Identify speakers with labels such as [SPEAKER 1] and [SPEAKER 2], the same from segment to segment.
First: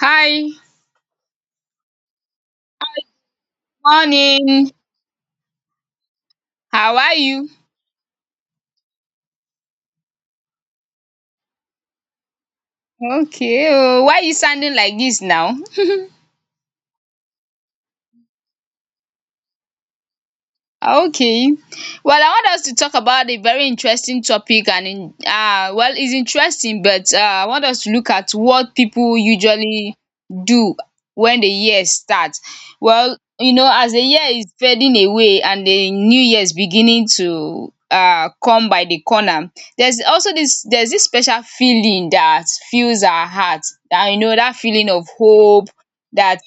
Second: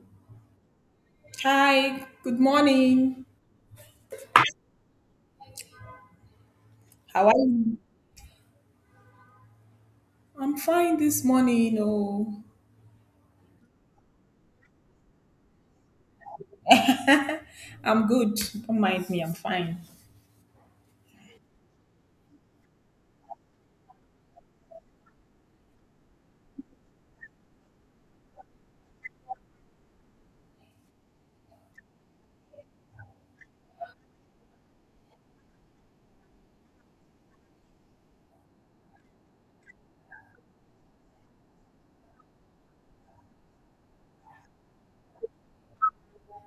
[SPEAKER 1] Hi,
[SPEAKER 2] Hi, good morning.
[SPEAKER 1] morning. How are
[SPEAKER 2] How are
[SPEAKER 1] you?
[SPEAKER 2] you? I'm fine this morning. Oh,
[SPEAKER 1] Okay oh, why you sounding like this now?
[SPEAKER 2] I'm good. Don't mind me. I'm fine.
[SPEAKER 1] Okay. Well, I want us to talk about a very interesting topic, and in well, it's interesting, but I want us to look at what people usually do when the year starts. Well, you know, as the year is fading away and the new year is beginning to come by the corner, there's this special feeling that fills our heart. And you know that feeling of hope that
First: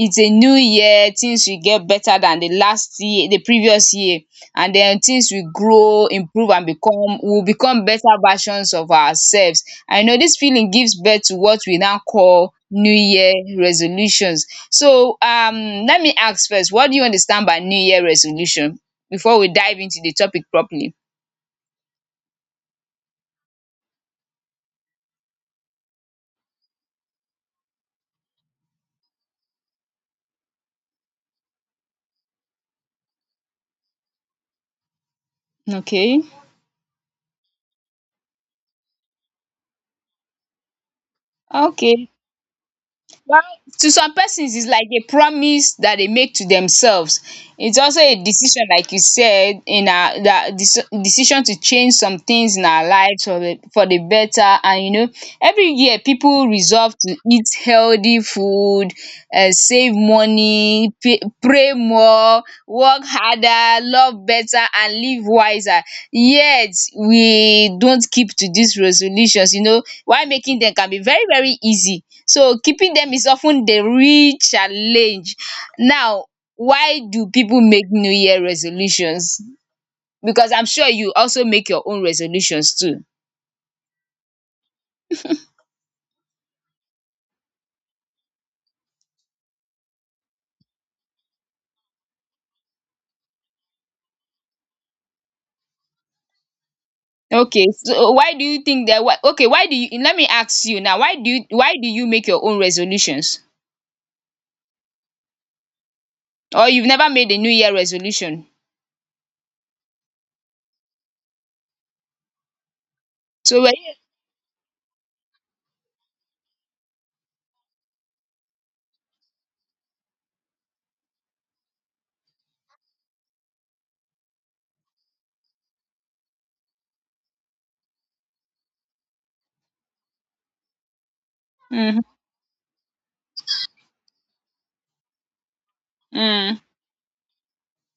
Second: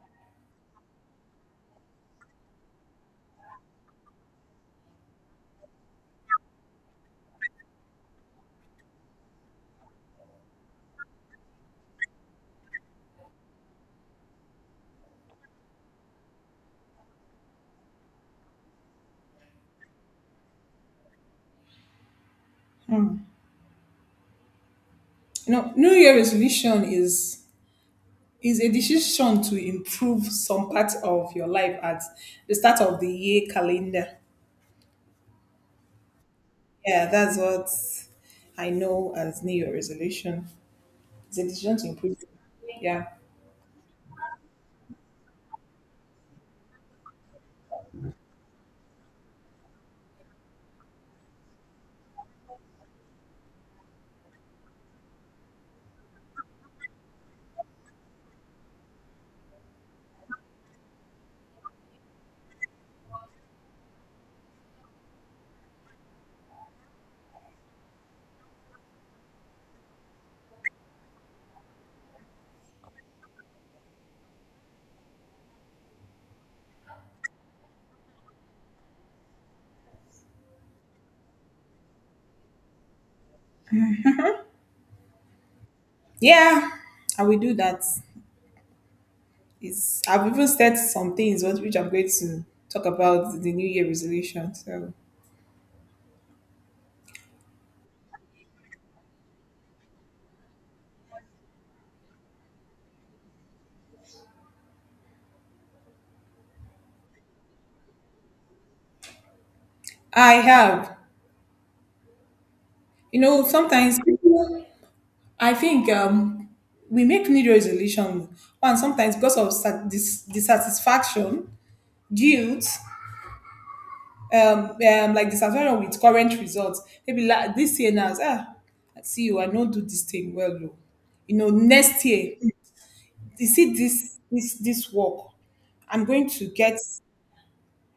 [SPEAKER 1] it's a new year, things will get better than the previous year, and then things will grow, improve, and become will become better versions of ourselves. I know this feeling gives birth to what we now call new year resolutions. So let me ask first, what do you understand by new year resolution before we dive into the topic properly?
[SPEAKER 2] You know, New Year resolution is a decision to improve some part of your life at the start of the year calendar.
[SPEAKER 1] Okay.
[SPEAKER 2] Yeah, that's what I know as New Year resolution. It's a decision to
[SPEAKER 1] Okay.
[SPEAKER 2] improve. Yeah,
[SPEAKER 1] Well, to some persons, it's like a promise that they make to themselves. It's also a decision, like you said, in our that deci- decision to change some things in our lives for the better. And you know, every year people resolve to eat healthy food, save money, pray more, work harder, love better, and live wiser. Yet we don't keep to these resolutions. You know, while making them can be very, very easy, so keeping them is often the real challenge. Now, why do people make New Year resolutions? Because I'm sure you also make your own resolutions too.
[SPEAKER 2] yeah, I will do that. It's I've even set some things which I'm going to talk about the New Year resolution. So.
[SPEAKER 1] Okay, so why do you think that? Why, okay, why do you? Let me ask you now. Why do you? Why do you make your own resolutions? Or you've never made a New Year resolution?
[SPEAKER 2] I have. You know,
[SPEAKER 1] So were you?
[SPEAKER 2] sometimes people, I think we make New Year resolution, and sometimes because of dissatisfaction, guilt, like dissatisfaction with current results. Maybe like this year now, ah, I see you, I don't do this thing well, though. You know,
[SPEAKER 1] Mm,
[SPEAKER 2] next year, you see this work, I'm going to
[SPEAKER 1] mm,
[SPEAKER 2] get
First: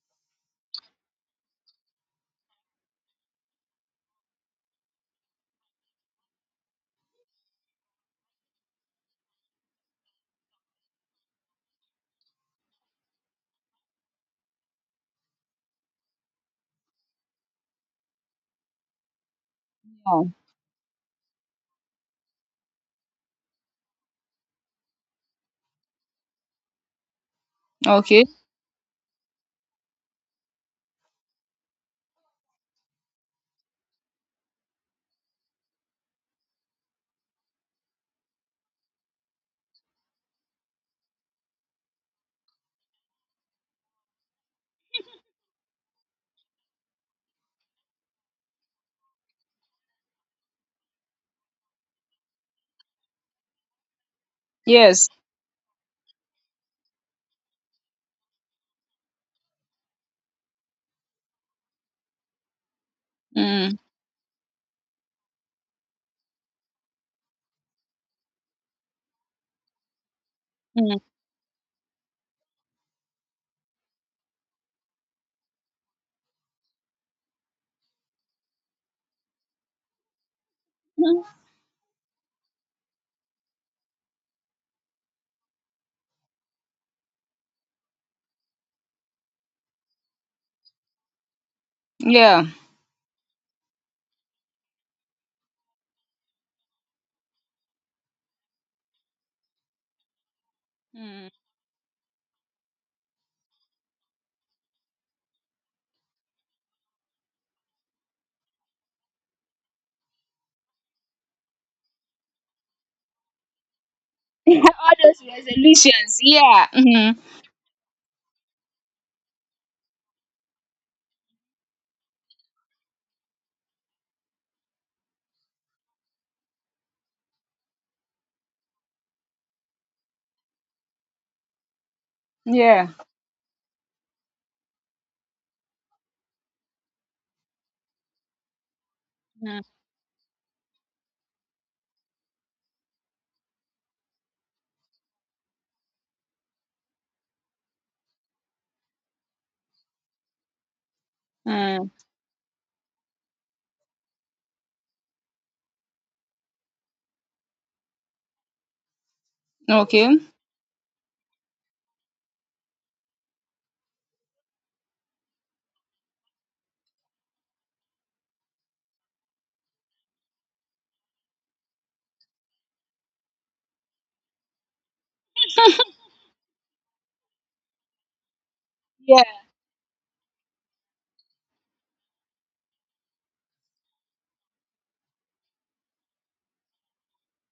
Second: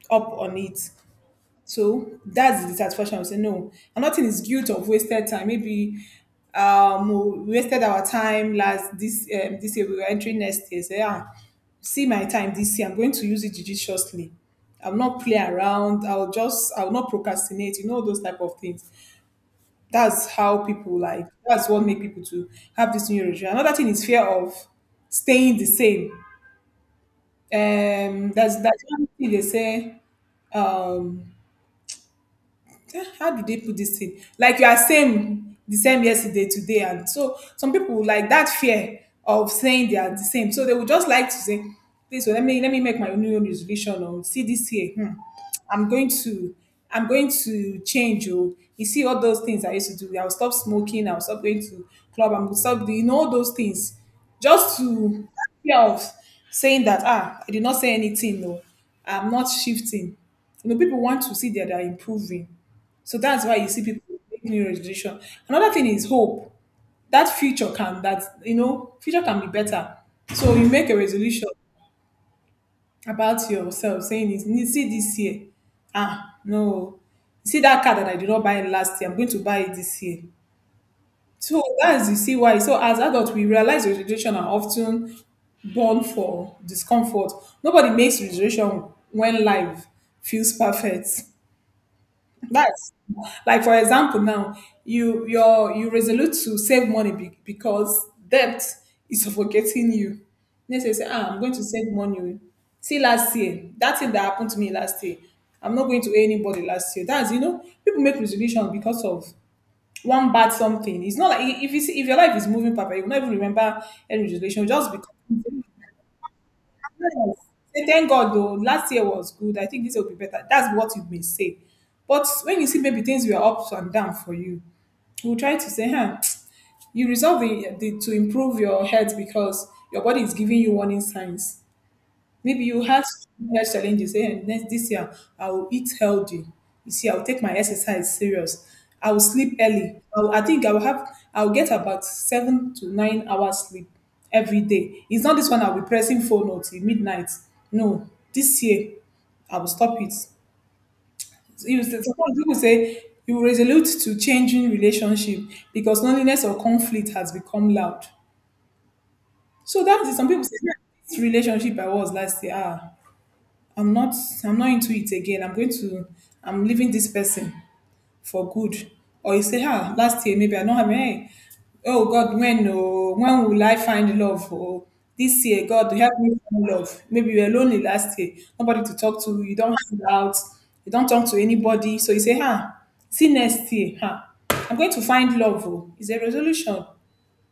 [SPEAKER 2] up on it. So that's the satisfaction. I say no, and nothing is guilt of wasted time. Maybe we wasted our time last this this year. We were entering next year. Say yeah, see my time this year. I'm going to use it judiciously. I'll not play around. I'll not procrastinate. You know those type of things. That's
[SPEAKER 1] oh,
[SPEAKER 2] how people like. That's what make people to have this new regime. Another thing is fear of staying the same.
[SPEAKER 1] okay.
[SPEAKER 2] That's one thing they say. Um, "Ah, how do they put this thing? Like you are same, the same yesterday, today, and so some people would like that fear of saying they are the same, so they would just like to say, "Please, well, let me make my new resolution or see this year. Hmm, I'm going to I'm going to change. Or you see all those things I used to do. I'll stop smoking. I'll stop going to club. I'm gonna stop doing all those things just
[SPEAKER 1] Yes.
[SPEAKER 2] to fear of saying that ah, I did not say anything. No, I'm not shifting. You know, people want to see that they're improving. So that's why you
[SPEAKER 1] Mm,
[SPEAKER 2] see people make new resolution. Another thing is hope. That future can that you know future can be better. So you make a
[SPEAKER 1] mm,
[SPEAKER 2] resolution about yourself saying is "You see this year. Ah no. You see that car that I did not buy last year, I'm going to buy it this year.
[SPEAKER 1] mm,
[SPEAKER 2] So that's you see why. So as adults we realize resolution are often born for discomfort. Nobody makes resolution when life feels perfect.
[SPEAKER 1] yeah.
[SPEAKER 2] That's like for example now you resolute to save money because debt is suffocating you. Next you say,
[SPEAKER 1] Mm.
[SPEAKER 2] ah, I'm going to save money. Oh." See last year, that thing that happened to me last year, I'm not going to owe anybody last year. That's you know, people make resolution because of one bad something. It's not like if you see, if your life is moving, Papa, you will not even remember any resolution just
[SPEAKER 1] All
[SPEAKER 2] because.
[SPEAKER 1] those resolutions. Yeah. Mhm.
[SPEAKER 2] Yes. Say thank God though. Last year was good. I think this year will be better. That's what you may say. But when you see maybe things were ups and down for you, you will try to say, huh, you resolve to improve your health because your body is giving you warning signs. Maybe you
[SPEAKER 1] Yeah.
[SPEAKER 2] have health challenge, say, "Eh, next this year I will eat healthy. You see, I will take my exercise serious. I will sleep early. I will get about 7 to 9 hours sleep every day. It's not this one I'll be pressing phone or till midnight. No, this year I will stop it. You
[SPEAKER 1] Mm.
[SPEAKER 2] sometimes people say you resolute to changing relationship because loneliness or conflict has become loud. So that is
[SPEAKER 1] Okay.
[SPEAKER 2] some people say "Yeah, this relationship I was last year. Ah, I'm not I'm not into it again. I'm going to I'm leaving this person for good. Or you say, ah, last year maybe I don't have any. Oh God, when will I find love? Oh, this year, God help me find love. Maybe you were lonely last year, nobody to
[SPEAKER 1] Yeah.
[SPEAKER 2] talk to, you don't hang out, you don't talk to anybody. So you say, ah, see next year, ah, I'm going to find love. Oh, it's a resolution.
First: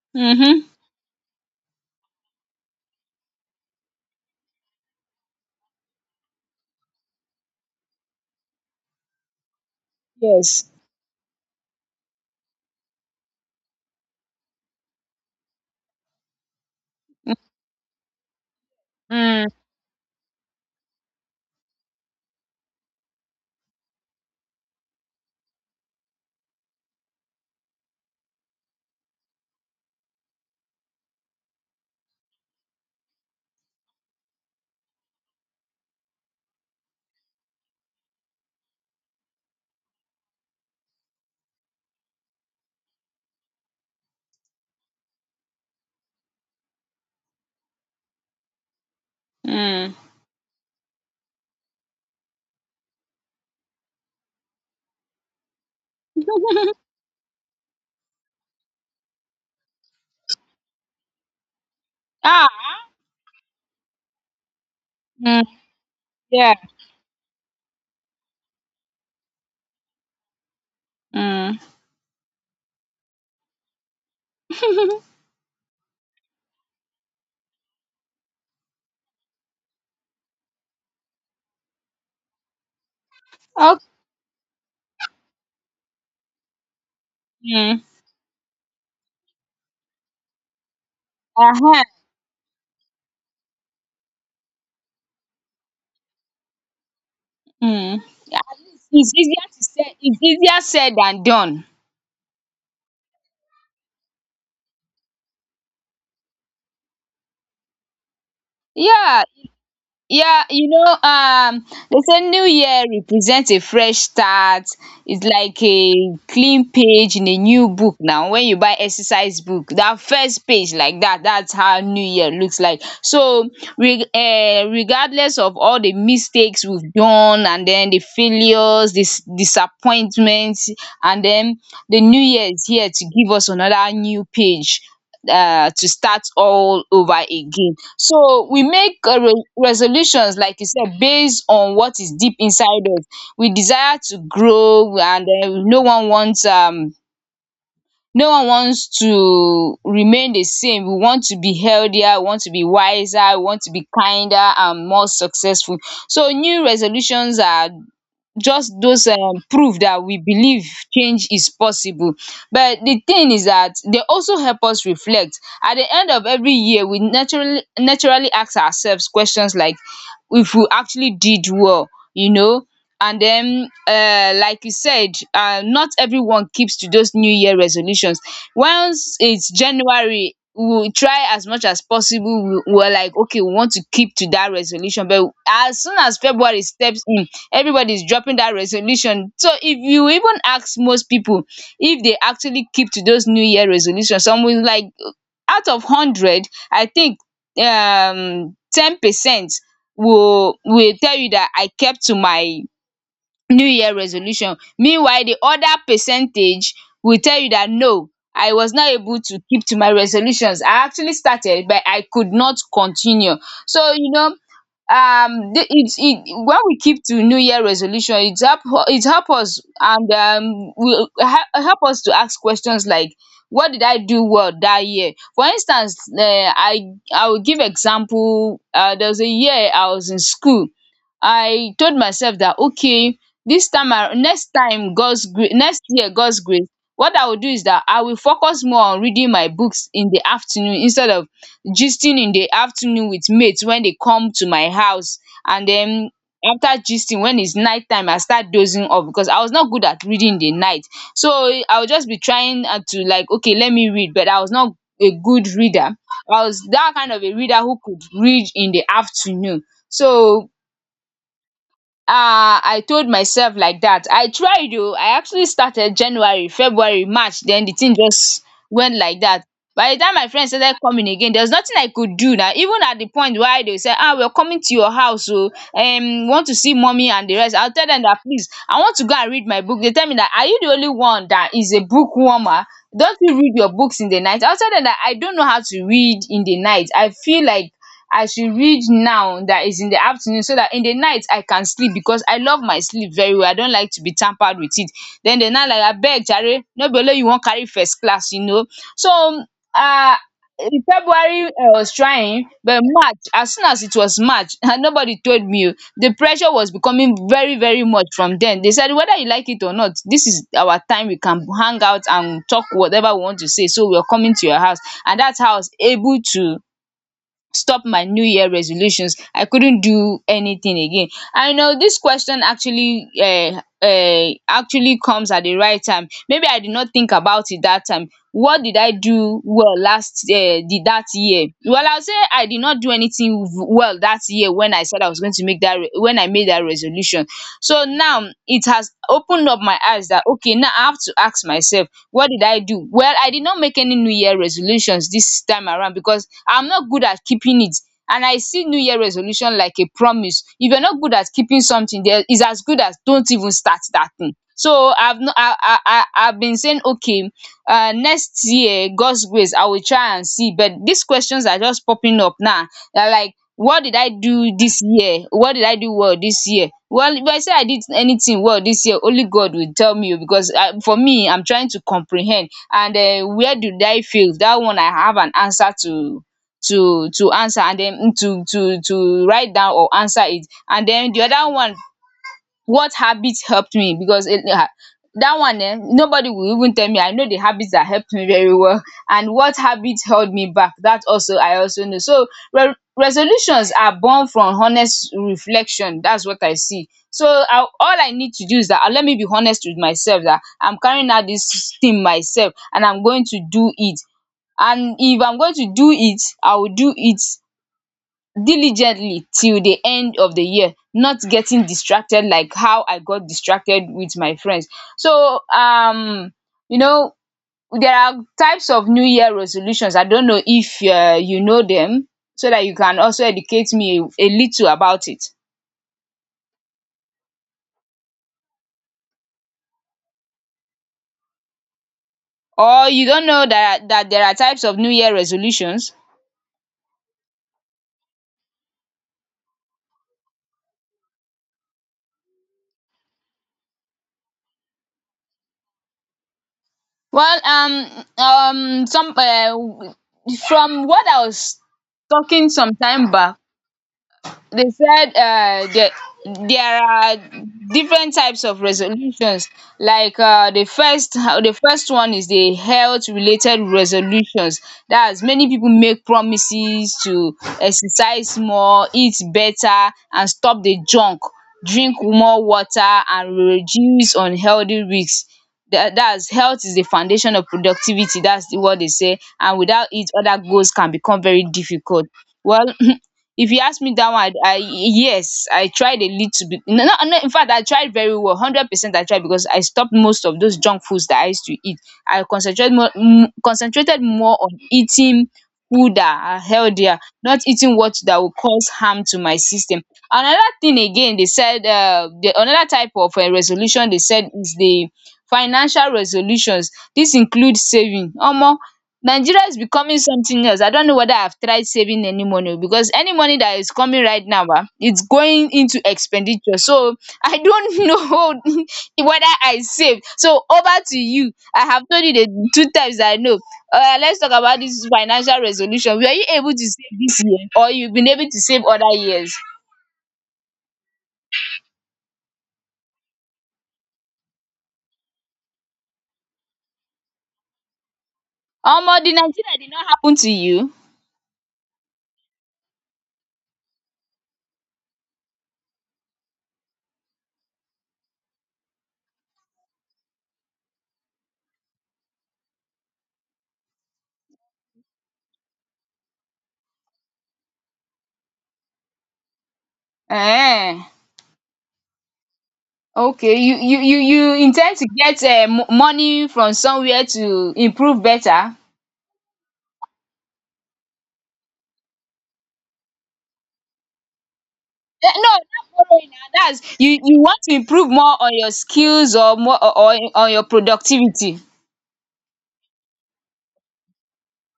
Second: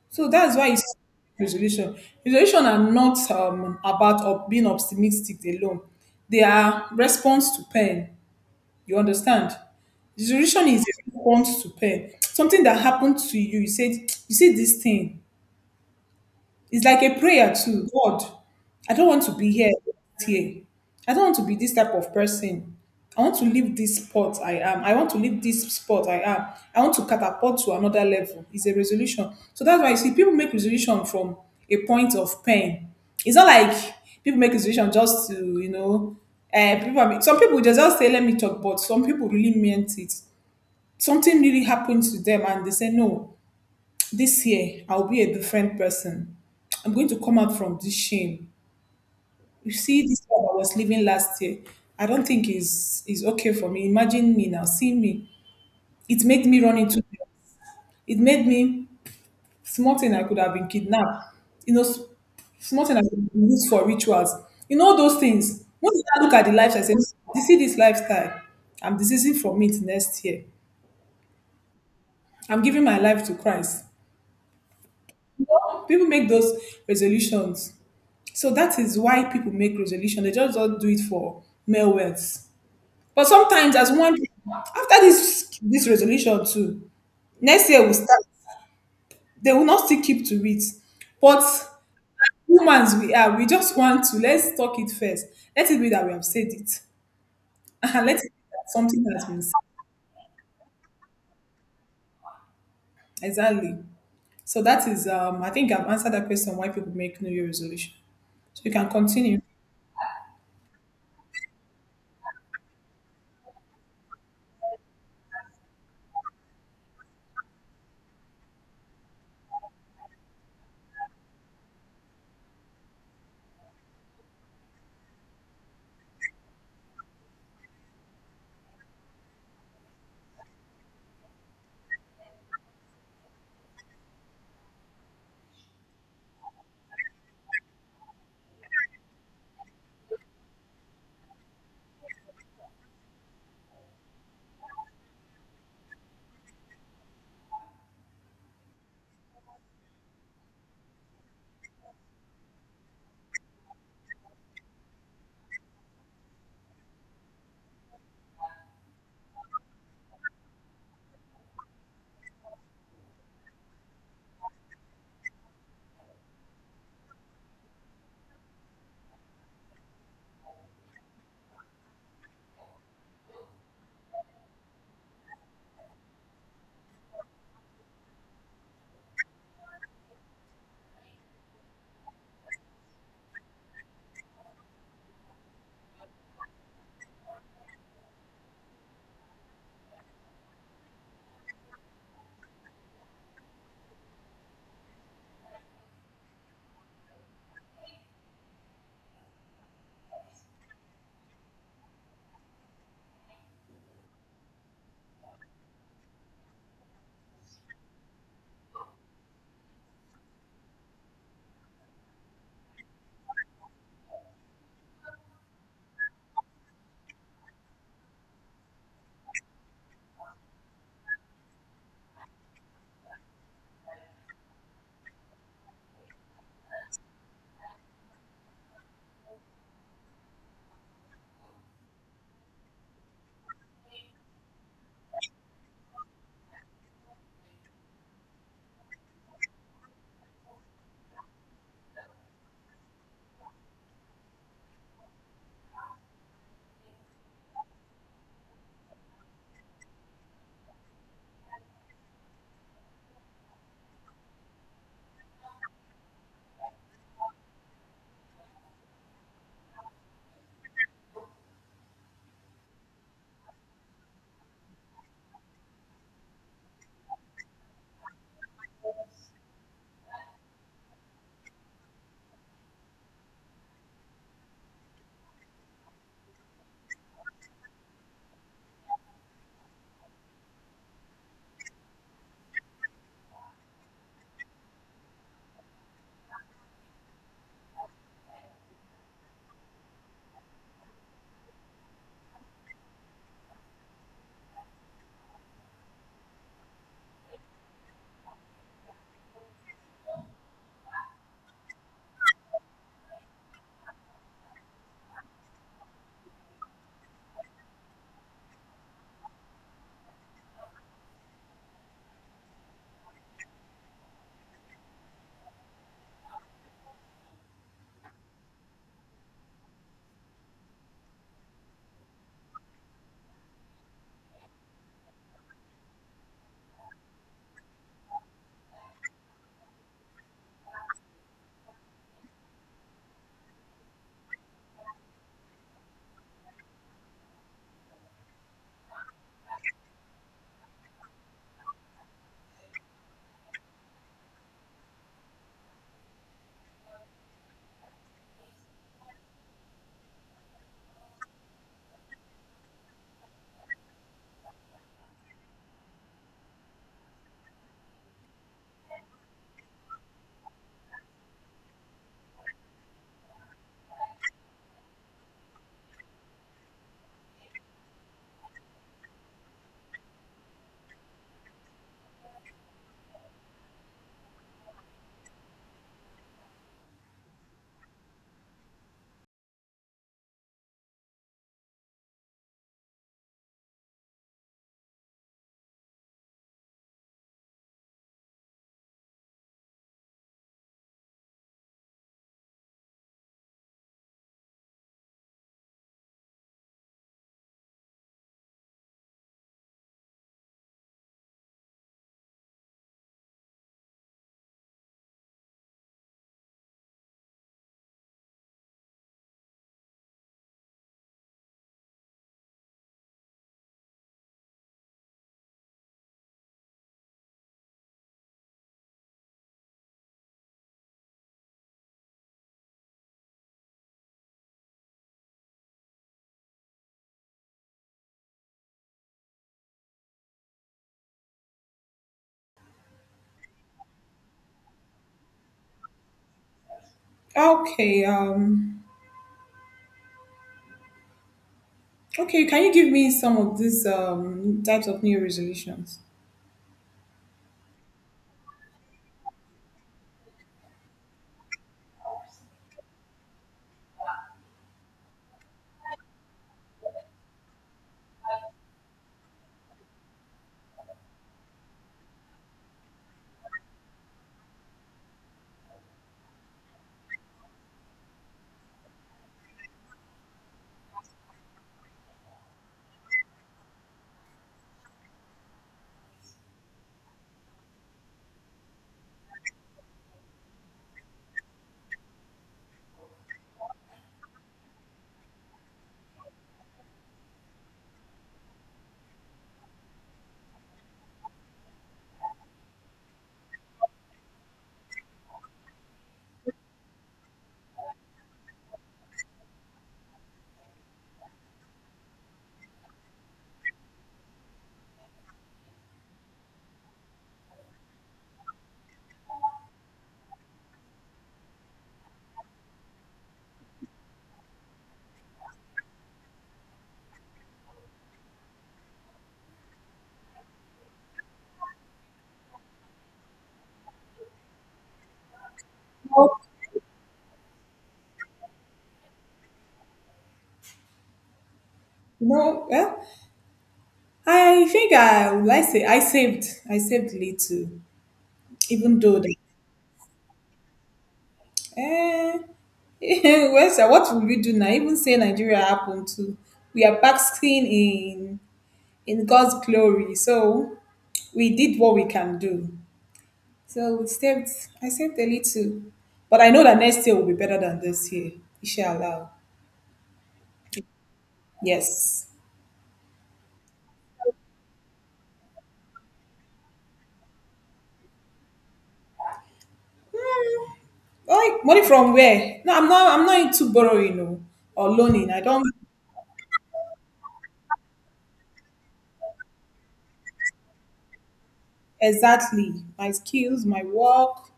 [SPEAKER 2] So that's why
[SPEAKER 1] Mm-hmm.
[SPEAKER 2] it's resolution. Resolution are not about being optimistic alone. They are response to pain. You understand? Resolution
[SPEAKER 1] Yes.
[SPEAKER 2] is a response to pain. Something that happened to you. You said you see this thing. It's like a prayer to God. I don't want to
[SPEAKER 1] Mm.
[SPEAKER 2] be here. I don't want to be this type of person. I want to leave this spot I am. I want to catapult to another level. It's a resolution. So that's why you see people make resolution from a point of pain. It's not like people make resolution just to, you know, people. Some people just say, let me talk, but some people really meant it. Something really happened to them and they say, no, this year, I'll be a different person. I'm going to come out from this shame. You
[SPEAKER 1] Mm.
[SPEAKER 2] see, this life I was living last year, I don't think is okay for me. Imagine me now, see me. It made me run into. Them. It made me small thing I could have been kidnapped. You know, s-
[SPEAKER 1] Ah.
[SPEAKER 2] small thing I could have been used for rituals. You know those
[SPEAKER 1] Mm.
[SPEAKER 2] things. When I look at the
[SPEAKER 1] Yeah.
[SPEAKER 2] life, I say, "You see this lifestyle. I'm deceasing from it next year.
[SPEAKER 1] Mm.
[SPEAKER 2] I'm giving my life to Christ." You know, people make those resolutions. So that is why people make resolution. They just don't do it for mere words. But sometimes,
[SPEAKER 1] Okay.
[SPEAKER 2] as one after this resolution too, next
[SPEAKER 1] Mm.
[SPEAKER 2] year we start. They will not still keep to it. But
[SPEAKER 1] Uh-huh.
[SPEAKER 2] humans we are, we just want to let's talk it first. Let it be that we have said it,
[SPEAKER 1] Mm.
[SPEAKER 2] and let it be
[SPEAKER 1] At
[SPEAKER 2] that
[SPEAKER 1] least
[SPEAKER 2] something
[SPEAKER 1] it's
[SPEAKER 2] has been
[SPEAKER 1] easier
[SPEAKER 2] said.
[SPEAKER 1] to say. It's easier said than done.
[SPEAKER 2] Exactly. So that is. I think I've answered that question. Why people make New Year resolution. So you can
[SPEAKER 1] Yeah.
[SPEAKER 2] continue.
[SPEAKER 1] Yeah. You know. They say New Year represents a fresh start. It's like a clean page in a new book. Now, when you buy exercise book, that first page like that, that's how new year looks like. So re regardless of all the mistakes we've done and then the failures, this disappointments, and then the new year is here to give us another new page, to start all over again. So we make resolutions, like you said, based on what is deep inside us. We desire to grow, and no one wants to remain the same. We want to be healthier, we want to be wiser, we want to be kinder and more successful. So new resolutions are just those proof that we believe change is possible. But the thing is that they also help us reflect. At the end of every year we naturally ask ourselves questions like, if we actually did well, you know. And then, like you said, not everyone keeps to those new year resolutions. Once it's January, we will try as much as possible. We are like, okay, we want to keep to that resolution, but as soon as February steps in, everybody's dropping that resolution. So if you even ask most people if they actually keep to those new year resolutions, some, like out of 100, I think 10% will tell you that I kept to my new year resolution. Meanwhile, the other percentage will tell you that no, I was not able to keep to my resolutions. I actually started but I could not continue. So you know, it when we keep to new year resolution, it help us, and help us to ask questions like, what did I do well that year? For instance, I will give example. There was a year I was in school, I told myself that okay, next time God's grace, next year God's grace, what I will do is that I will focus more on reading my books in the afternoon instead of gisting in the afternoon with mates when they come to my house. And then after gisting, when it's night time, I start dozing off because I was not good at reading in the night. So I would just be trying, to like, okay, let me read, but I was not a good reader. I was that kind of a reader who could read in the afternoon. So, I told myself like that. I tried oo, I actually started January, February, March. Then the thing just went like that. By the time my friends started coming again, there's nothing I could do now. Even at the point why they say, ah, we are coming to your house oo, want to see mommy and the rest, I will tell them that, please, I want to go and read my book. They tell me that, are you the only one that is a book warmer? Don't you read your books in the night? I will tell them that I don't know how to read in the night. I feel like I should read now, that is in the afternoon, so that in the night I can sleep, because I love my sleep very well. I don't like to be tampered with it. Then they now like, abeg jare, no be only you wan carry first class, you know. So, um February I was trying, but March, as soon as it was March, nobody told me oo. The pressure was becoming very, very much from dem. They said whether you like it or not, this is our time, we can hang out and talk whatever we want to say, so we are coming to your house. And that's how I was able to stop my new year resolutions. I couldn't do anything again. I know this question actually comes at the right time. Maybe I did not think about it that time, what did I do well that year? Well, I'll say I did not do anything well that year when I said I was going to make that when I made that resolution. So now it has opened up my eyes that okay, now I have to ask myself, what did I do? Well, I did not make any New Year resolutions this time around because I'm not good at keeping it. And I see New Year resolution like a promise. If you're not good at keeping something, there is as good as don't even start that thing. So I've not, I've been saying, okay, next year, God's grace, I will try and see. But these questions are just popping up now. They're like, what did I do this year? What did I do well this year? Well, if I say I did anything well this year, only God will tell me oh, because for me, I'm trying to comprehend. And where did I fail? That one I have an answer to, to answer, and then to write down or answer it. And then the other one, what habit helped me, because that one eh? Nobody will even tell me. I know the habits that helped me very well. And what habit held me back, that also I also know. So resolutions are born from honest reflection. That's what I see. So I, all I need to do is dat let me be honest with myself that I'm carrying out this thing myself and I'm going to do it. And if I'm going to do it, I will do it diligently till the end of the year, not getting distracted like how I got distracted with my friends. So, you know there are types of New Year resolutions. I don't know if you know them, so that you can also educate me a little about it. Or you don't know that there are types of New Year resolutions.
[SPEAKER 2] Okay. Okay, can you give me some of these types of new resolutions?
[SPEAKER 1] Well, some, from what I was talking some time back, they said that there are different types of resolutions, like the first one is the health related resolutions. That's, many people make promises to exercise more, eat better, and stop the junk, drink more water, and reduce unhealthy risks. That's, health is the foundation of productivity, that's the what they say, and without it other goals can become very difficult. Well. If you ask me, that one, I, yes, I tried a little bit. No, no, no, in fact, I tried very well, 100%. I tried because I stopped most of those junk foods that I used to eat. I concentrated more, concentrated more on eating food that are healthier, not eating what that will cause harm to my system. Another thing again, they said the, another type of resolution they said is the financial resolutions. This includes saving. Omo, Nigeria is becoming something else. I don't know whether I've tried saving any money oh, because any money that is coming right now, it's going into expenditure. So I don't know whether I save. So over to you. I have told you the two times that I know. Let's talk about this financial resolution. Were you
[SPEAKER 2] Well,
[SPEAKER 1] able to save this year, or you've been able to save other years?
[SPEAKER 2] no, yeah, I think I would like say I saved little,
[SPEAKER 1] Omo,
[SPEAKER 2] even
[SPEAKER 1] the
[SPEAKER 2] though that.
[SPEAKER 1] Nigeria did not happen to you?
[SPEAKER 2] Eh, well, sir, what will we do now? Even say Nigeria happened too, we are basking in God's glory. So we did what we can do. So we saved, I saved a little, but I know that next year will be better than this year. Inshallah.
[SPEAKER 1] um
[SPEAKER 2] Yes.
[SPEAKER 1] Okay, you intend to get money from somewhere to improve better?
[SPEAKER 2] Hmm. Like money from where? I'm not into borrowing no, or
[SPEAKER 1] Eh, no,
[SPEAKER 2] loaning. I
[SPEAKER 1] not
[SPEAKER 2] don't
[SPEAKER 1] borrowing na, that's, you want to improve more on your skills, or more, or on your productivity.
[SPEAKER 2] exactly my skills, my work,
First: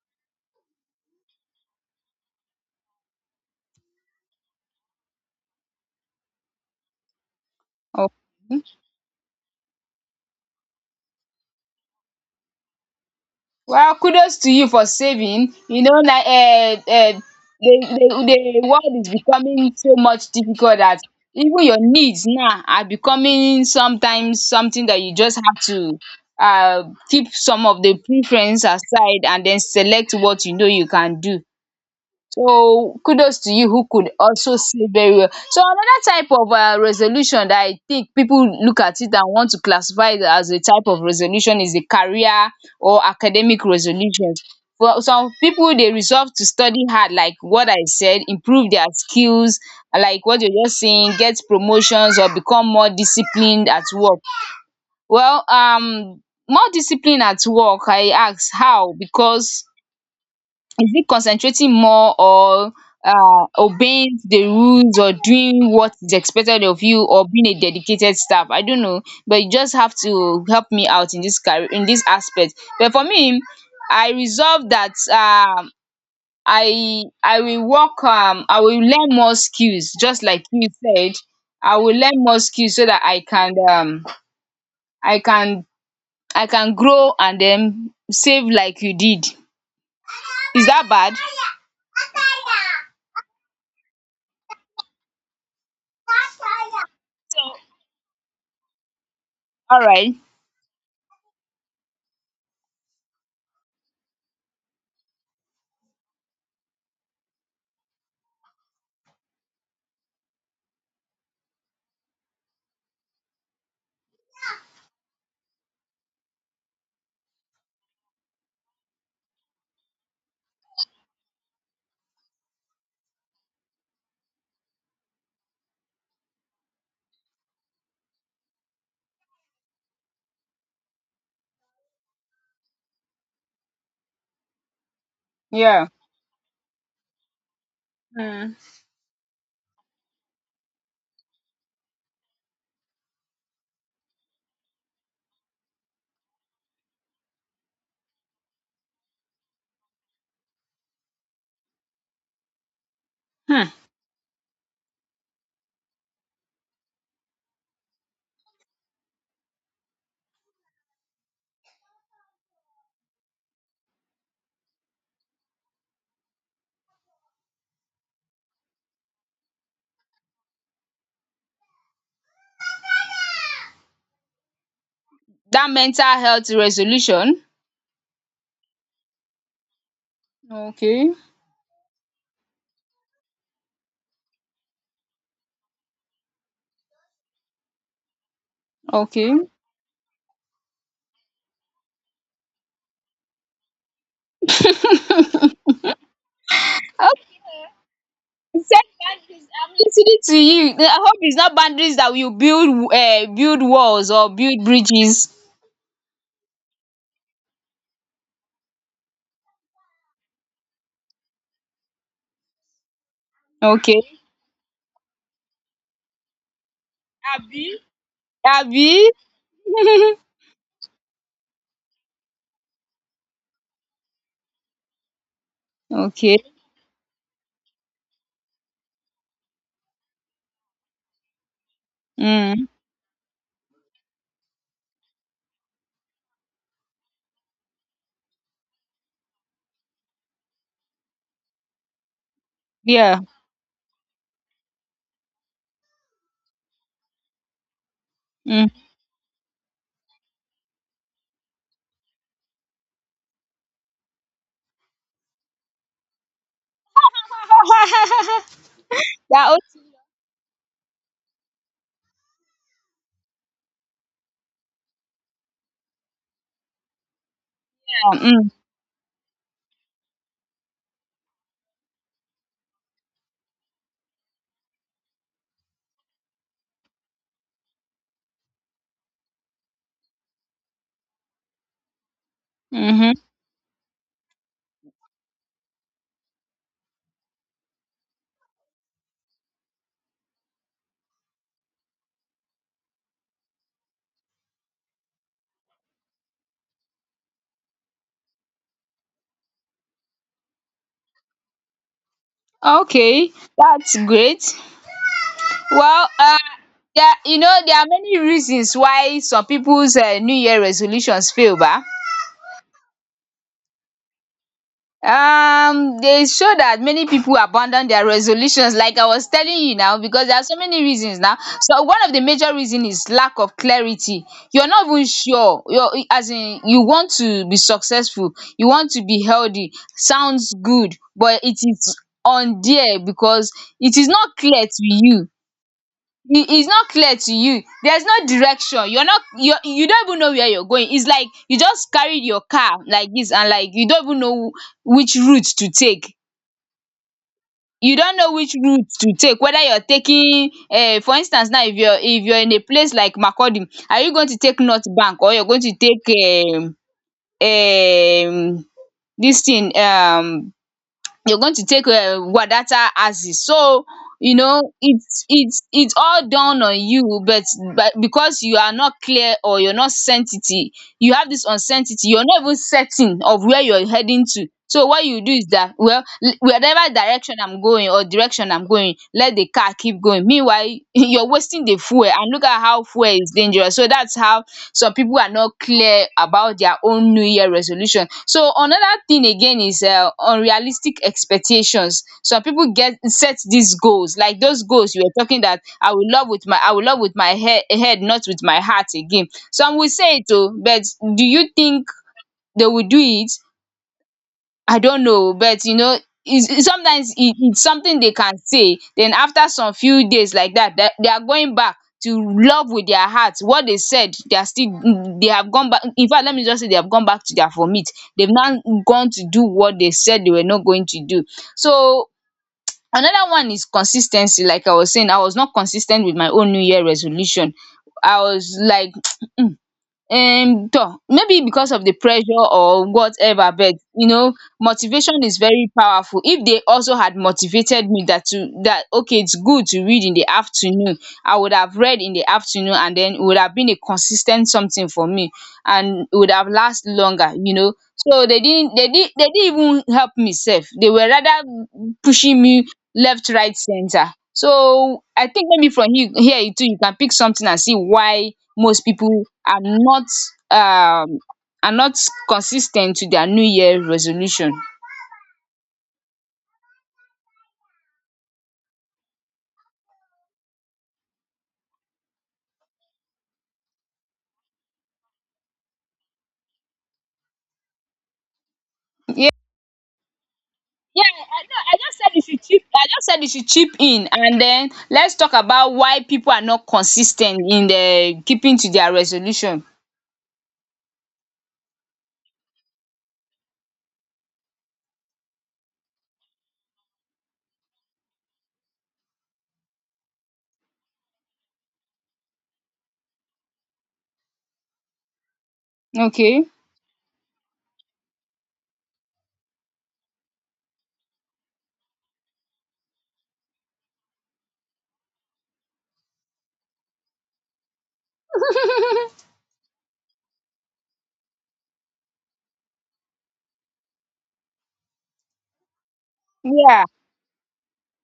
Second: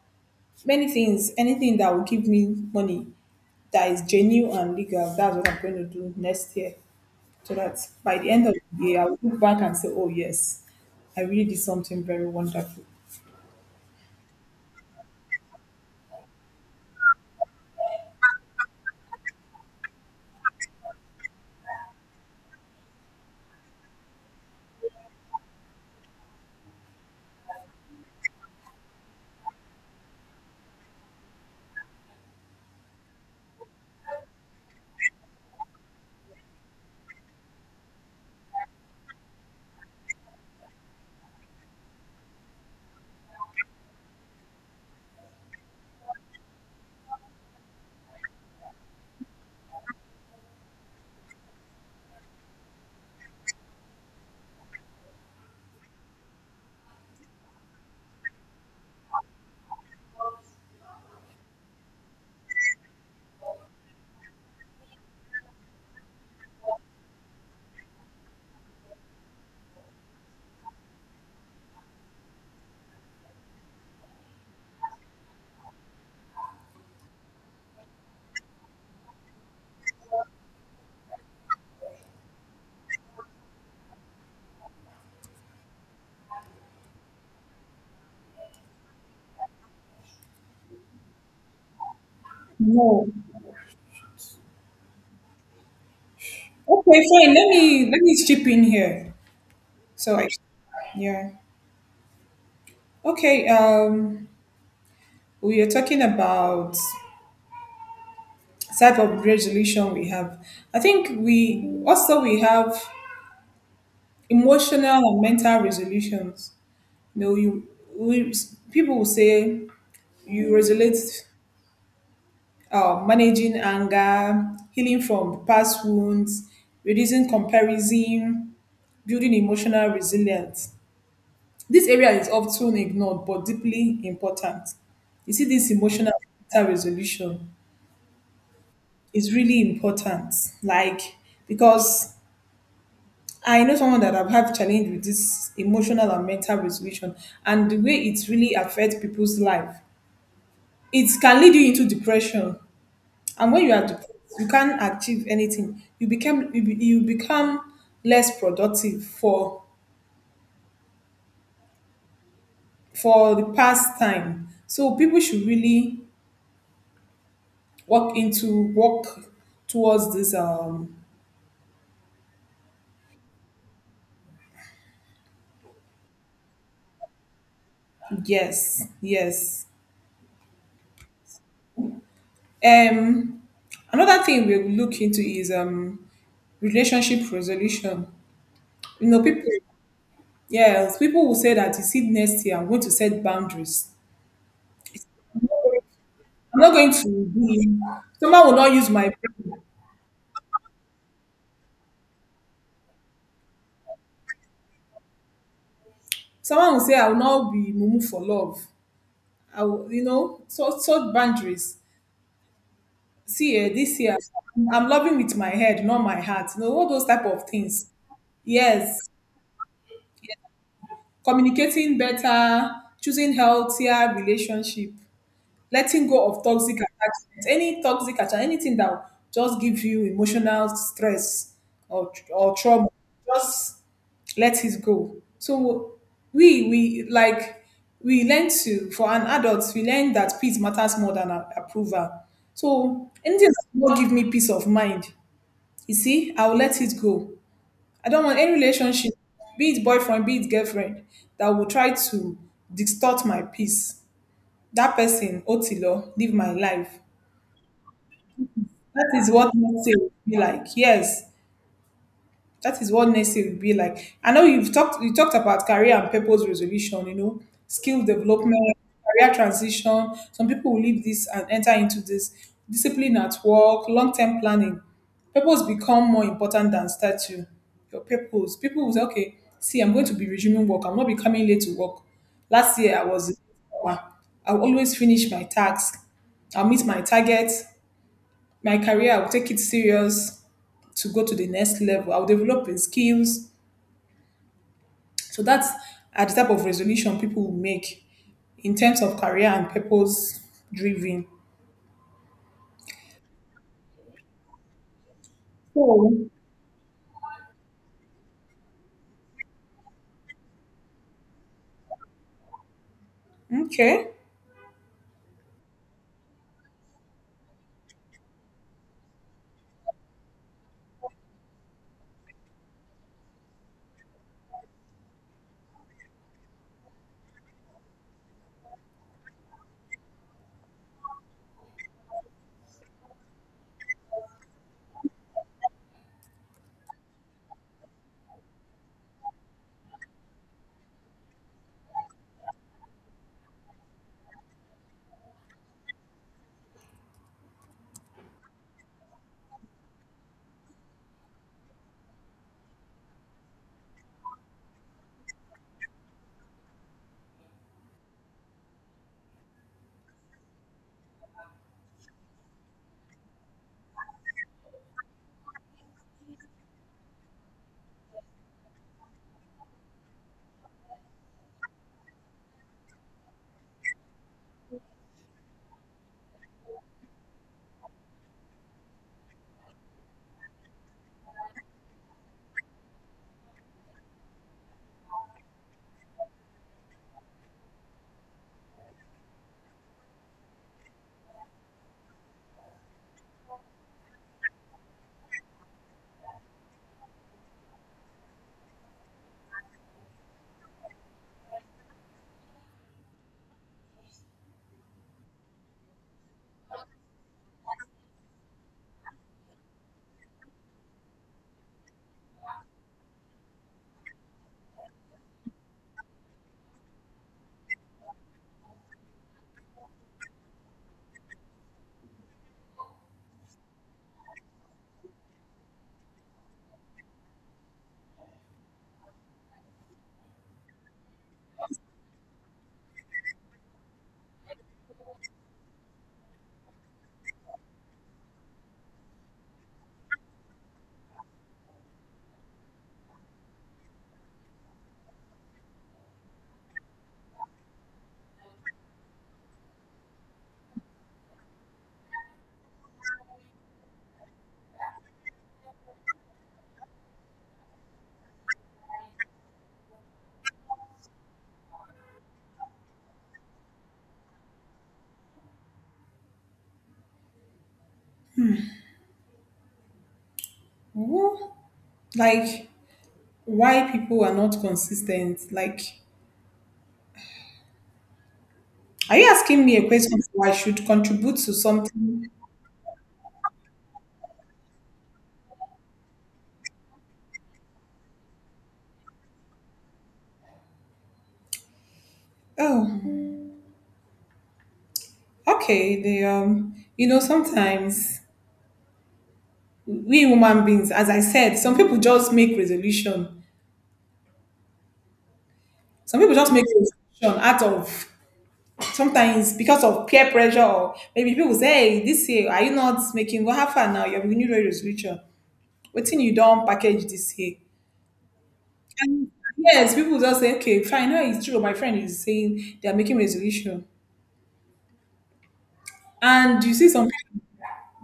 [SPEAKER 2] many things, anything that will give me money that is genuine and legal. That's what I'm going to do next year, so that by the end of
[SPEAKER 1] Okay.
[SPEAKER 2] the year, I'll look back and say, "Oh yes, I really did something very wonderful."
[SPEAKER 1] Well, kudos to you for saving. You know na, the world is becoming so much difficult that even your needs now are becoming sometimes something that you just have to keep some of the preference aside and then select what you know you can do. So kudos to you who could also see very well. So another type of resolution that I think people look at it and want to classify it as a type of resolution is the career or academic resolutions. For some people, they resolve to study hard, like what I said, improve their skills, like what you're just saying, get promotions or become more disciplined at work. Well, more discipline at work, I ask how? Because is it concentrating more, or obeying the rules, or doing what is expected of you, or being a dedicated staff? I don't know, but you just have to help me out in this career, in this aspect. But for me, I resolve that I will work. I will learn more skills, just like you said. I will learn more skills so that I can, i can I can grow and then save like you did. Is that bad?
[SPEAKER 2] No. Okay, fine. Let me chip in here.
[SPEAKER 1] All right.
[SPEAKER 2] So, I, yeah. Okay. We are talking about type of resolution we have. I think we also we have emotional and mental resolutions. You know, you we, people will say you resolute managing anger, healing from past wounds, reducing comparison, building emotional resilience. This area is often ignored but deeply important. You see, this
[SPEAKER 1] Yeah.
[SPEAKER 2] emotional mental resolution
[SPEAKER 1] Hmm.
[SPEAKER 2] is really important, like because I know someone that have had challenge with this emotional and mental resolution and the way it really affects people's life. It can lead you into depression, and when
[SPEAKER 1] Hmm.
[SPEAKER 2] you are depressed, you can't achieve anything. You become less productive for the past time. So people should really walk into work towards this.
[SPEAKER 1] That mental health resolution.
[SPEAKER 2] Yes, yes.
[SPEAKER 1] Okay.
[SPEAKER 2] Um, another thing we will look into is relationship resolution. You know,
[SPEAKER 1] Okay.
[SPEAKER 2] people, yes, people will say that you see next year, I'm going to set boundaries. I'm not going
[SPEAKER 1] Oh,
[SPEAKER 2] to be, someone will
[SPEAKER 1] you
[SPEAKER 2] not
[SPEAKER 1] set
[SPEAKER 2] use my
[SPEAKER 1] boundaries.
[SPEAKER 2] brain.
[SPEAKER 1] I'm listening to you. I hope it's not boundaries that will build walls or build bridges.
[SPEAKER 2] Someone will say, I will not be mumu for love. I will, you know, so boundaries. See, eh, this
[SPEAKER 1] Okay.
[SPEAKER 2] year, I'm loving with my head, not my heart. You know, all those type of
[SPEAKER 1] Abby.
[SPEAKER 2] things. Yes,
[SPEAKER 1] Abby.
[SPEAKER 2] communicating better, choosing healthier relationship. Letting go
[SPEAKER 1] Okay.
[SPEAKER 2] of toxic attachment, any toxic attachment, anything that will just give you emotional stress or
[SPEAKER 1] Mm.
[SPEAKER 2] trauma, just let it go. So we like we learn to for an adult we learn that peace matters more than approval. So
[SPEAKER 1] Yeah.
[SPEAKER 2] anything that will not give me peace of mind, you see, I will let it go. I don't want any
[SPEAKER 1] Mm.
[SPEAKER 2] relationship, be it boyfriend, be it girlfriend, that will try to distort my peace. That person otilo live my life. That is
[SPEAKER 1] That
[SPEAKER 2] what
[SPEAKER 1] was,
[SPEAKER 2] make sales be like, yes, that is what next year will be like. I know you talked about career and purpose resolution, skill
[SPEAKER 1] mm. Hmm.
[SPEAKER 2] development, career transition. Some people will leave this and enter into this discipline at work, long-term planning. Purpose become more important than statue. Your purpose. People will say, okay, see, I'm going to be resuming work. I'm not be coming late to work. Last year
[SPEAKER 1] Mm-hmm.
[SPEAKER 2] I'll always finish my tasks. I'll meet my target. My career, I'll take it serious to go to the next level. I'll develop in skills. So that's are the type of resolution people will make in terms of career and purpose driven.
[SPEAKER 1] Okay. That's great. Well,
[SPEAKER 2] So
[SPEAKER 1] yeah, you know there are many reasons why some people's New Year resolutions fail ba.
[SPEAKER 2] okay.
[SPEAKER 1] They show that many people abandon their resolutions, like I was telling you now, because there are so many reasons now. So one of the major reason is lack of clarity. You're not even sure, you're, as in, you want to be successful, you want to be healthy, sounds good, but it is on there because it is not clear to you. It is not clear to you. There's no direction. You're not, you're, you don't even know where you're going. It's like you just carry your car like this, and like you don't even know which route to take. You don't know which route to take, whether you're taking, for instance now, if you're, if you're in a place like Makurdi, are you going to take North Bank, or you're going to take, um this thing, you're going to take, Wadata as is. So, you know, it's all down on you, but, because you are not clear, or you're not certainty, you have this uncertainty, you're not even certain of where you're heading to. So what you do is that, well, whatever direction I'm going or direction I'm going, let the car keep going. Meanwhile, you're wasting the fuel, and look at how fuel is dangerous. So that's how some people are not clear about their own New Year resolution. So another thing again is unrealistic expectations. Some people get set these goals, like those goals you were talking that I will love with my head, not with my heart again. Some will say it oh, but do you think they will do it? I don't know, but you know, is sometimes it's something they can say. Then after some few days like that, that they are going back to love with their hearts. What they said, they are still, they have gone back. In fact, let me just say they have gone back to their vomit. They've now gone to do what they said they were not going to do. So another one is consistency. Like I was saying, I was not consistent with my own New Year resolution. I was like toh, maybe because of the pressure or whatever, but you know motivation is very powerful. If they also had motivated me, that, to that, okay, it's good to read in the afternoon, I would have read in the afternoon, and then it would have been a consistent something for me, and it would have last longer, you know. So they didn't even help me sef. They were rather pushing me, left, right, center. So I think maybe from he here, you too, you can pick something and see why most people are not, um are not consistent to their New Year resolution.
[SPEAKER 2] Well, like, why people are not consistent. Like, are you
[SPEAKER 1] Yeah,
[SPEAKER 2] asking me a question so I should
[SPEAKER 1] yeah,
[SPEAKER 2] contribute
[SPEAKER 1] I
[SPEAKER 2] to
[SPEAKER 1] know,
[SPEAKER 2] something?
[SPEAKER 1] I just said you should chip in, and then let's talk about why people are not consistent in the keeping to their resolution.
[SPEAKER 2] Oh, okay. They sometimes, we human beings, as I said, some people just make resolution. Some people
[SPEAKER 1] Okay.
[SPEAKER 2] just make resolution out of sometimes because of peer pressure, or maybe people say, hey, this year, are you not making go have fun now? Your New Year resolution. What thing you don't package this year? And yes, people just say, okay, fine. No, it's true. My friend is saying they are making resolution. And you
[SPEAKER 1] Yeah,
[SPEAKER 2] see some people,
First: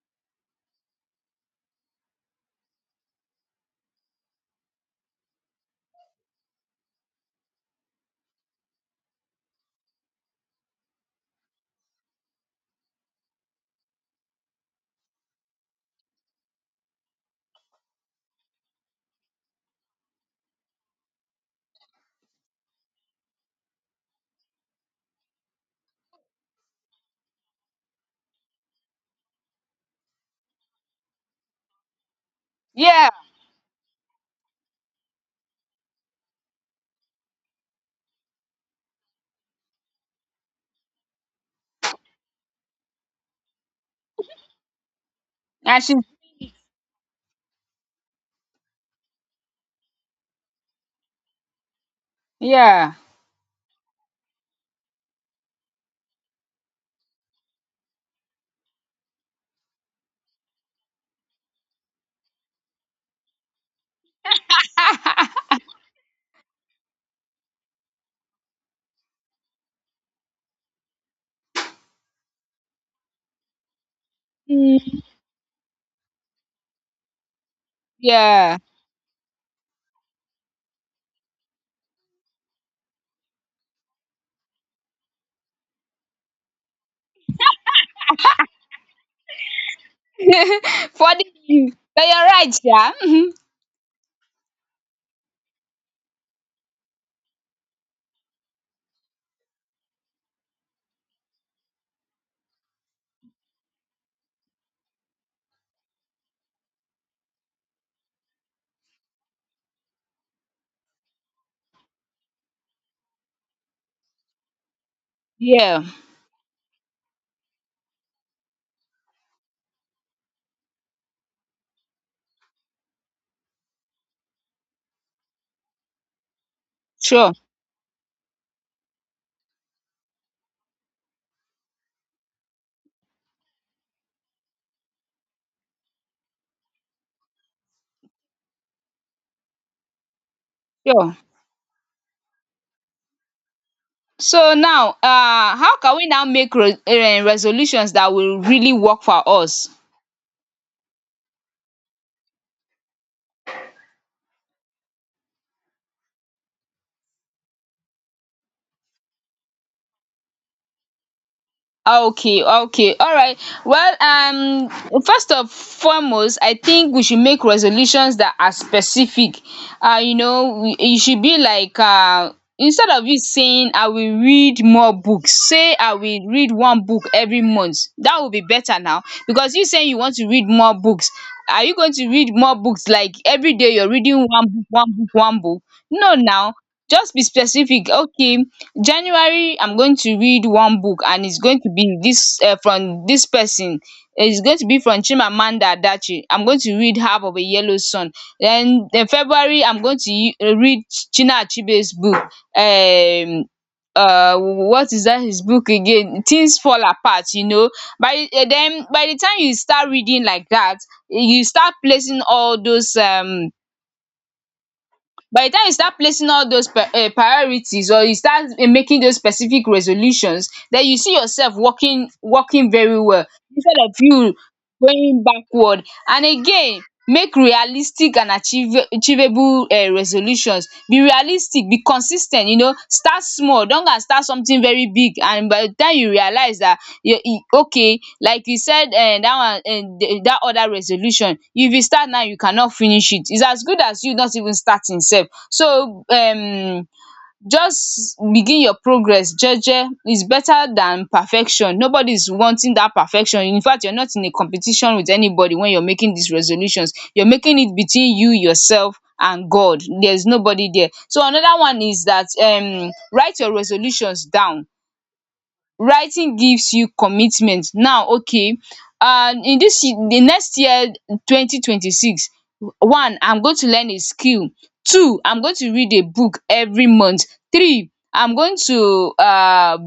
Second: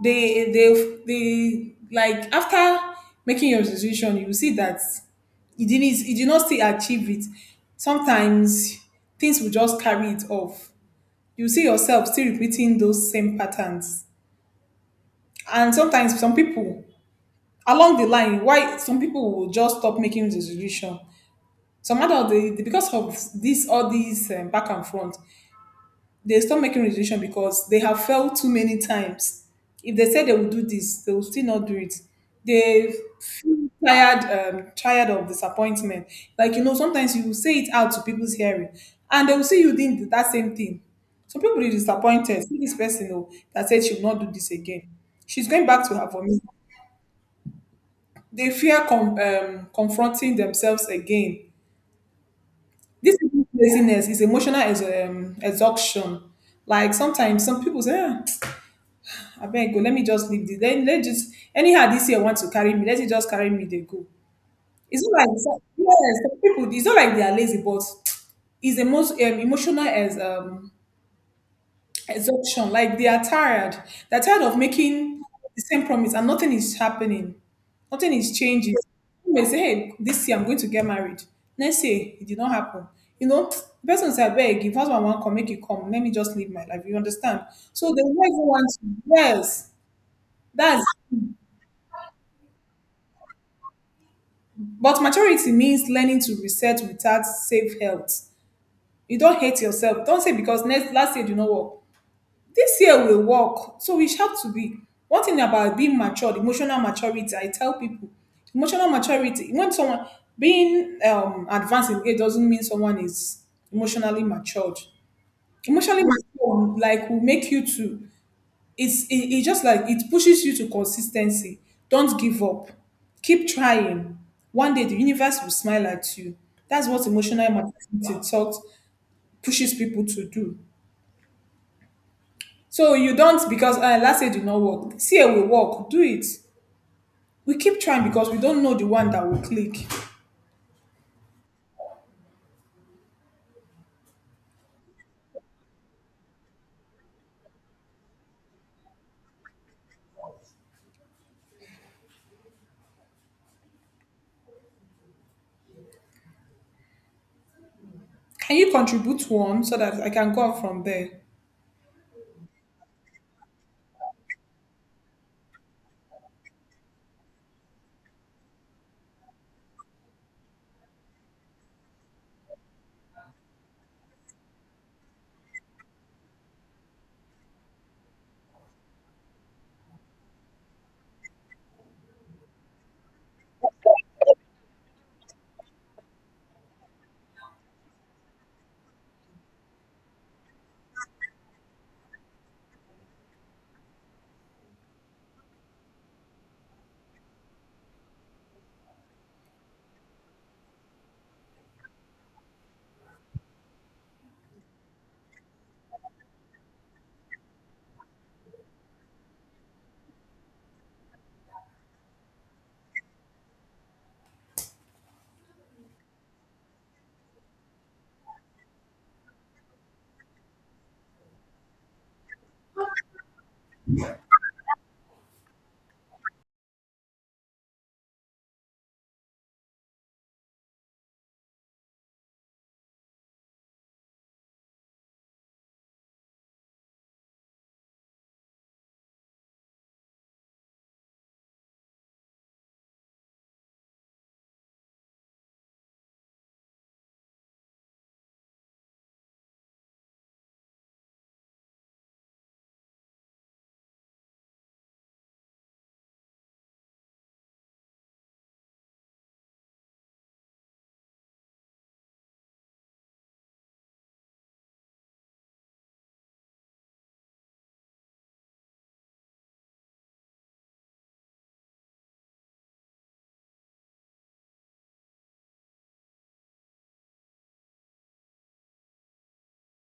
[SPEAKER 2] they, like, after making your resolution, you will see that you did not still achieve it. Sometimes things will just carry it off. You see yourself still repeating those same patterns. And sometimes some people along the line, why some people will just stop making resolution. Some other, because of this all these back and front, they stop making resolution because they have failed too many times. If they say they will do this, they will still not do it. They
[SPEAKER 1] yeah,
[SPEAKER 2] feel tired of disappointment. Like, sometimes you will say it out to people's hearing, and they will see you doing that same thing. Some people will be disappointed. See this person, oh, that said she will not do this again. She's going
[SPEAKER 1] I
[SPEAKER 2] back to
[SPEAKER 1] should,
[SPEAKER 2] her vomit. They fear confronting themselves again.
[SPEAKER 1] yeah.
[SPEAKER 2] This isn't laziness, is emotional exhaustion. Like sometimes some people say, ah, I beg, go, let me just leave this. Then let just anyhow this year want to carry me. Let it just carry me. They go. It's not like yes, some people. It's not like they are lazy, but it's the most emotional as exhaustion, like they are tired. They're tired of
[SPEAKER 1] um
[SPEAKER 2] making the same promise and nothing is happening. Nothing is
[SPEAKER 1] yeah.
[SPEAKER 2] changing. You may say, hey, this year I'm going to get married. Next year, it did not happen. The person said, beg, if husband won't come, make it come. Let me just live my life. You understand? So they will not even want to. Yes, that's.
[SPEAKER 1] for the But you're right. Yeah.
[SPEAKER 2] But maturity means learning to reset without safe health. You don't hate yourself. Don't say because next last year you know what. This year we work, so we have to be one thing about being matured. Emotional maturity, I tell people, emotional maturity, when someone being advanced in age doesn't mean someone is emotionally matured.
[SPEAKER 1] Yeah,
[SPEAKER 2] Emotionally mature, like, will make you to, it just like it pushes you to consistency. Don't give up, keep trying. One day the universe will smile at you. That's what
[SPEAKER 1] sure,
[SPEAKER 2] emotional maturity taught, pushes people to do. So you don't because last year did not work. See, it will work. Do it. We keep trying because we don't know the one that will click.
[SPEAKER 1] sure. So now, how can we now make resolutions that will really work for us?
[SPEAKER 2] Can you contribute one so that I can go on from there?
[SPEAKER 1] Okay, okay, all right. Well, first of foremost, I think we should make resolutions that are specific. It should be like, instead of you saying I will read more books, say I will read one book every month. That would be better now, because you saying you want to read more books. Are you going to read more books like every day you're reading one book, one book, one book? No, now. Just be specific. Okay, January I'm going to read one book, and it's going to be this, from this person. It's going to be from Chimamanda Adachi. I'm going to read Half of a Yellow Sun. Then in February I'm going to read Chinua Achebe's book, um what is that, his book again, Things Fall Apart, you know. By then, by the time you start reading like that, you start placing all those, by the time you start placing all those priorities, or you start making those specific resolutions, then you see yourself working very well, instead of you going backward and again. Make realistic and achieve achievable resolutions. Be realistic, be consis ten t, you know. Start small, don't go and start something very big, and by the time you realize that, you e okay, like you said, that one, that other resolution, if you start now you cannot finish it. It is as good as you not even starting sef. So, just begin. Your progress jeje is better than perfection. Nobody is wanting that perfection. In fact, you're not in a competition with anybody when you're making these resolutions. You're making it between you yourself and God. There's nobody there. So another one is that, write your resolutions down. Writing gives you commitment now. Okay, the next year, 2026, one, I'm going to learn a skill, two, I'm going to read a book every month, three, I'm going to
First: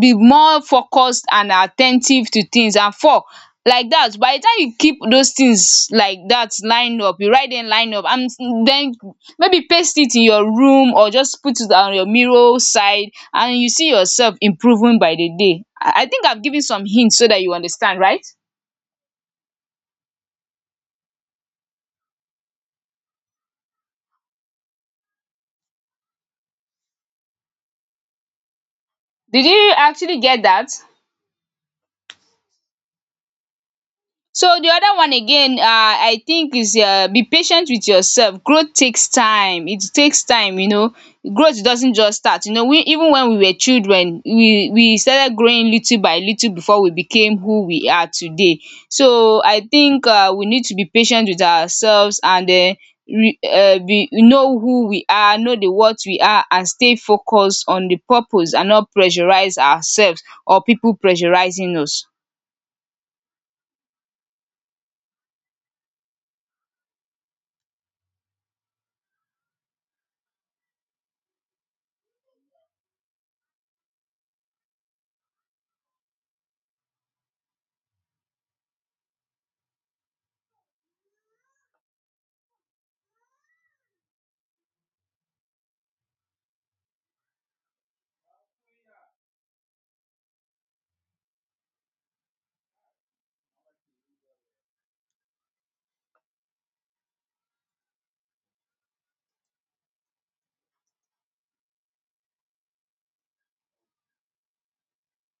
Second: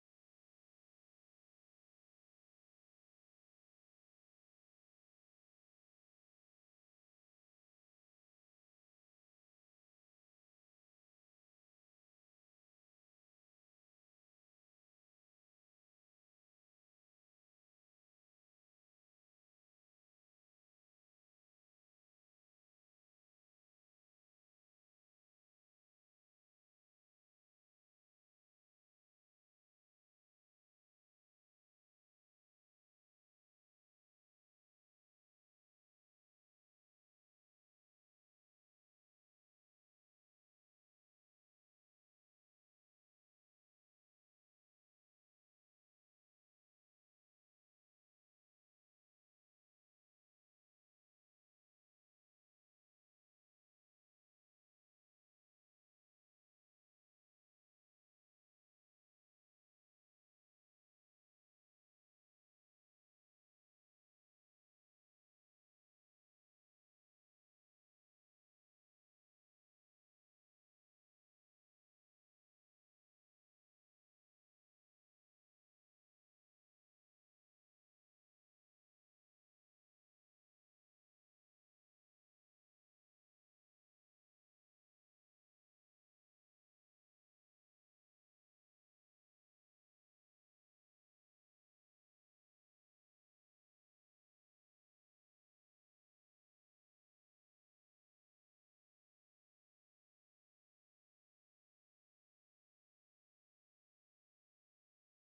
[SPEAKER 1] be more focused and attentive to things, and four, like that. By the time you keep those things like that lined up, you write them lined up, and then maybe paste it in your room, or just put it on your mirror side, and you see yourself improving by the day. I think I've given some hints so that you understand, right? Did you actually get that? So the other one again, I think is, be patient with yourself. Growth takes time. It takes time, you know. Growth doesn't just start. You know, we, even when we were children, we started growing little by little before we became who we are today. So I think we need to be patient with ourselves, and re be know who we are, know the what we are, and stay focused on the purpose and not pressurize ourselves or people pressurizing us.